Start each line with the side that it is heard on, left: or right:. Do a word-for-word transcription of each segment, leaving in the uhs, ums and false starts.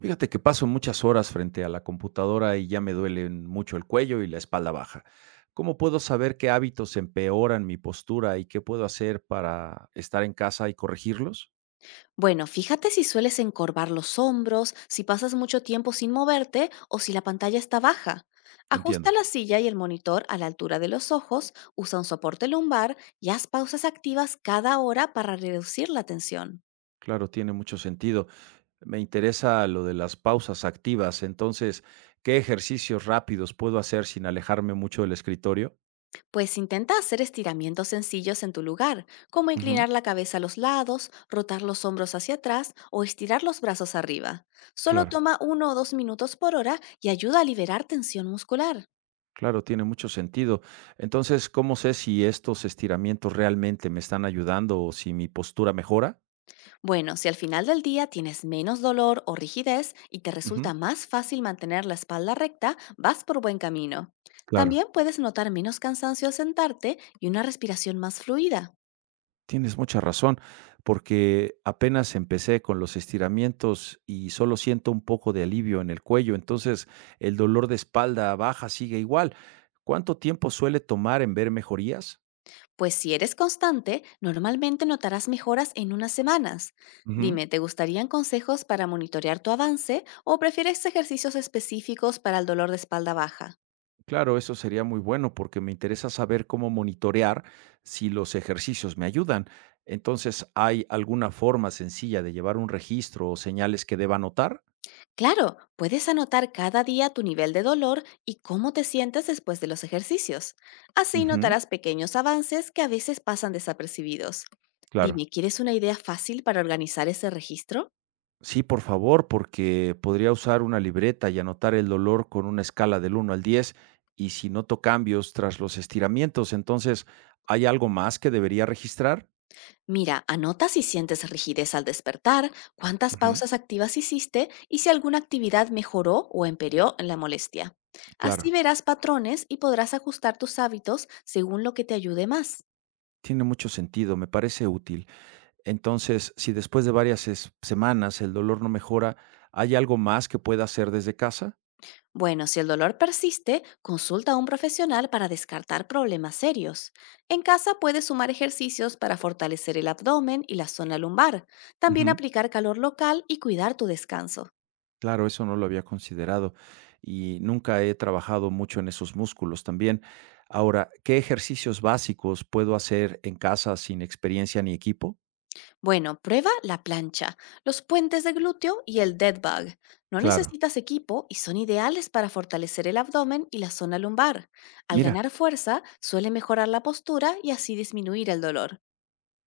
right: Fíjate que paso muchas horas frente a la computadora y ya me duelen mucho el cuello y la espalda baja. ¿Cómo puedo saber qué hábitos empeoran mi postura y qué puedo hacer para estar en casa y corregirlos?
left: Bueno, fíjate si sueles encorvar los hombros, si pasas mucho tiempo sin moverte o si la pantalla está baja. Ajusta
right: Entiendo.
left: la silla y el monitor a la altura de los ojos, usa un soporte lumbar y haz pausas activas cada hora para reducir la tensión.
right: Claro, tiene mucho sentido. Me interesa lo de las pausas activas. Entonces, ¿qué ejercicios rápidos puedo hacer sin alejarme mucho del escritorio?
left: Pues intenta hacer estiramientos sencillos en tu lugar, como
right: Ujú,
left: inclinar la cabeza a los lados, rotar los hombros hacia atrás o estirar los brazos arriba. Solo
right: claro,
left: toma uno o dos minutos por hora y ayuda a liberar tensión muscular.
right: claro, tiene mucho sentido. Entonces, ¿cómo sé si estos estiramientos realmente me están ayudando o si mi postura mejora?
left: Bueno, si al final del día tienes menos dolor o rigidez y te
right: Ujú.
left: resulta más fácil mantener la espalda recta, vas por buen camino.
right: Claro,
left: También puedes notar menos cansancio al sentarte y una respiración más fluida.
right: tienes mucha razón, porque apenas empecé con los estiramientos y solo siento un poco de alivio en el cuello, entonces el dolor de espalda baja sigue igual. ¿Cuánto tiempo suele tomar en ver mejorías?
left: Pues si eres constante, normalmente notarás mejoras en unas semanas.
right: Ujú.
left: Dime, ¿te gustarían consejos para monitorear tu avance o prefieres ejercicios específicos para el dolor de espalda baja?
right: Claro, eso sería muy bueno porque me interesa saber cómo monitorear si los ejercicios me ayudan. Entonces, ¿hay alguna forma sencilla de llevar un registro o señales que deba notar?
left: Claro, puedes anotar cada día tu nivel de dolor y cómo te sientes después de los ejercicios. Así
right: Ujú,
left: notarás pequeños avances que a veces pasan desapercibidos.
right: claro.
left: Dime, ¿quieres una idea fácil para organizar ese registro?
right: Sí, por favor, porque podría usar una libreta y anotar el dolor con una escala del uno al diez, y si noto cambios tras los estiramientos, entonces, ¿hay algo más que debería registrar?
left: Mira, anota si sientes rigidez al despertar, cuántas
right: Ujú,
left: pausas activas hiciste y si alguna actividad mejoró o empeoró en la molestia. Así
right: claro,
left: verás patrones y podrás ajustar tus hábitos según lo que te ayude más.
right: tiene mucho sentido, me parece útil. Entonces, si después de varias es- semanas el dolor no mejora, ¿hay algo más que pueda hacer desde casa?
left: Bueno, si el dolor persiste, consulta a un profesional para descartar problemas serios. En casa puedes sumar ejercicios para fortalecer el abdomen y la zona lumbar, también
right: Ujú.
left: aplicar calor local y cuidar tu descanso.
right: Claro, eso no lo había considerado y nunca he trabajado mucho en esos músculos también. Ahora, ¿qué ejercicios básicos puedo hacer en casa sin experiencia ni equipo?
left: Bueno, prueba la plancha, los puentes de glúteo y el dead bug. No
right: Claro,
left: necesitas equipo y son ideales para fortalecer el abdomen y la zona lumbar. Al
right: mira,
left: ganar fuerza, suele mejorar la postura y así disminuir el dolor.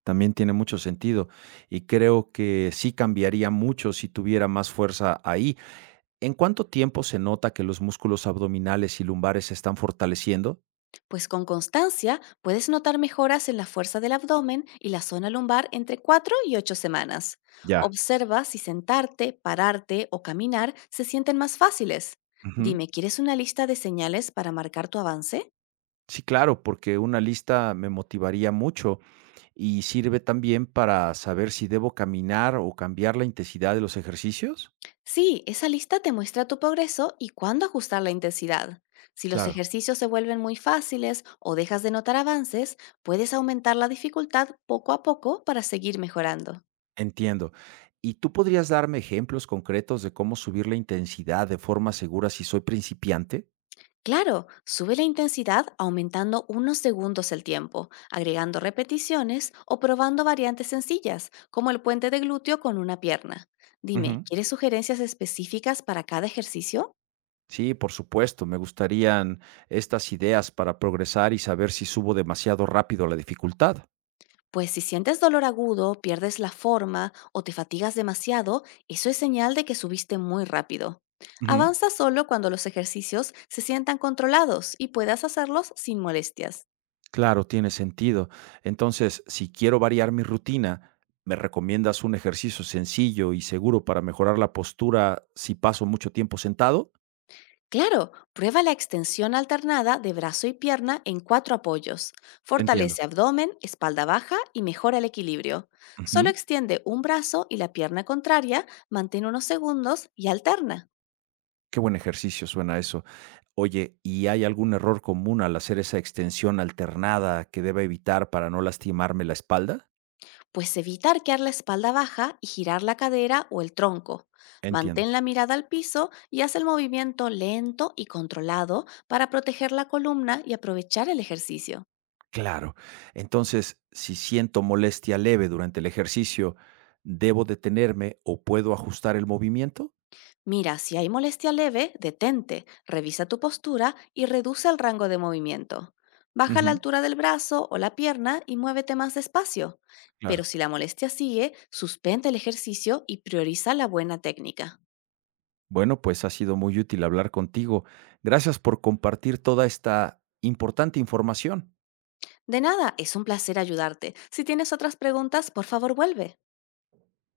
right: también tiene mucho sentido y creo que sí cambiaría mucho si tuviera más fuerza ahí. ¿En cuánto tiempo se nota que los músculos abdominales y lumbares se están fortaleciendo?
left: Pues con constancia puedes notar mejoras en la fuerza del abdomen y la zona lumbar entre cuatro y ocho semanas.
right: Ya.
left: Observa si sentarte, pararte o caminar se sienten más fáciles.
right: Ujú.
left: Dime, ¿quieres una lista de señales para marcar tu avance?
right: Sí, claro, porque una lista me motivaría mucho y sirve también para saber si debo caminar o cambiar la intensidad de los ejercicios.
left: Sí, esa lista te muestra tu progreso y cuándo ajustar la intensidad. Si los
right: Claro.
left: ejercicios se vuelven muy fáciles o dejas de notar avances, puedes aumentar la dificultad poco a poco para seguir mejorando.
right: Entiendo. ¿Y tú podrías darme ejemplos concretos de cómo subir la intensidad de forma segura si soy principiante?
left: Claro, sube la intensidad aumentando unos segundos el tiempo, agregando repeticiones o probando variantes sencillas, como el puente de glúteo con una pierna. Dime,
right: Ujú.
left: ¿quieres sugerencias específicas para cada ejercicio?
right: Sí, por supuesto. Me gustarían estas ideas para progresar y saber si subo demasiado rápido la dificultad.
left: Pues si sientes dolor agudo, pierdes la forma o te fatigas demasiado, eso es señal de que subiste muy rápido.
right: Ujú.
left: Avanza solo cuando los ejercicios se sientan controlados y puedas hacerlos sin molestias.
right: Claro, tiene sentido. Entonces, si quiero variar mi rutina, ¿me recomiendas un ejercicio sencillo y seguro para mejorar la postura si paso mucho tiempo sentado?
left: Claro, prueba la extensión alternada de brazo y pierna en cuatro apoyos.
right: Entiendo.
left: Fortalece abdomen, espalda baja y mejora el equilibrio. Solo
right: Ujú.
left: extiende un brazo y la pierna contraria, mantén unos segundos y alterna.
right: Qué buen ejercicio suena eso. Oye, ¿y hay algún error común al hacer esa extensión alternada que deba evitar para no lastimarme la espalda?
left: Pues evita arquear la espalda baja y girar la cadera o el tronco.
right: Entiendo.
left: Mantén la mirada al piso y haz el movimiento lento y controlado para proteger la columna y aprovechar el ejercicio.
right: Claro. Entonces, si siento molestia leve durante el ejercicio, ¿debo detenerme o puedo ajustar el movimiento?
left: Mira, si hay molestia leve, detente, revisa tu postura y reduce el rango de movimiento. Baja la
right: Ujú,
left: altura del brazo o la pierna y muévete más despacio. Pero
right: claro.
left: si la molestia sigue, suspende el ejercicio y prioriza la buena técnica.
right: Bueno, pues ha sido muy útil hablar contigo. Gracias por compartir toda esta importante información.
left: De nada, es un placer ayudarte. Si tienes otras preguntas, por favor vuelve.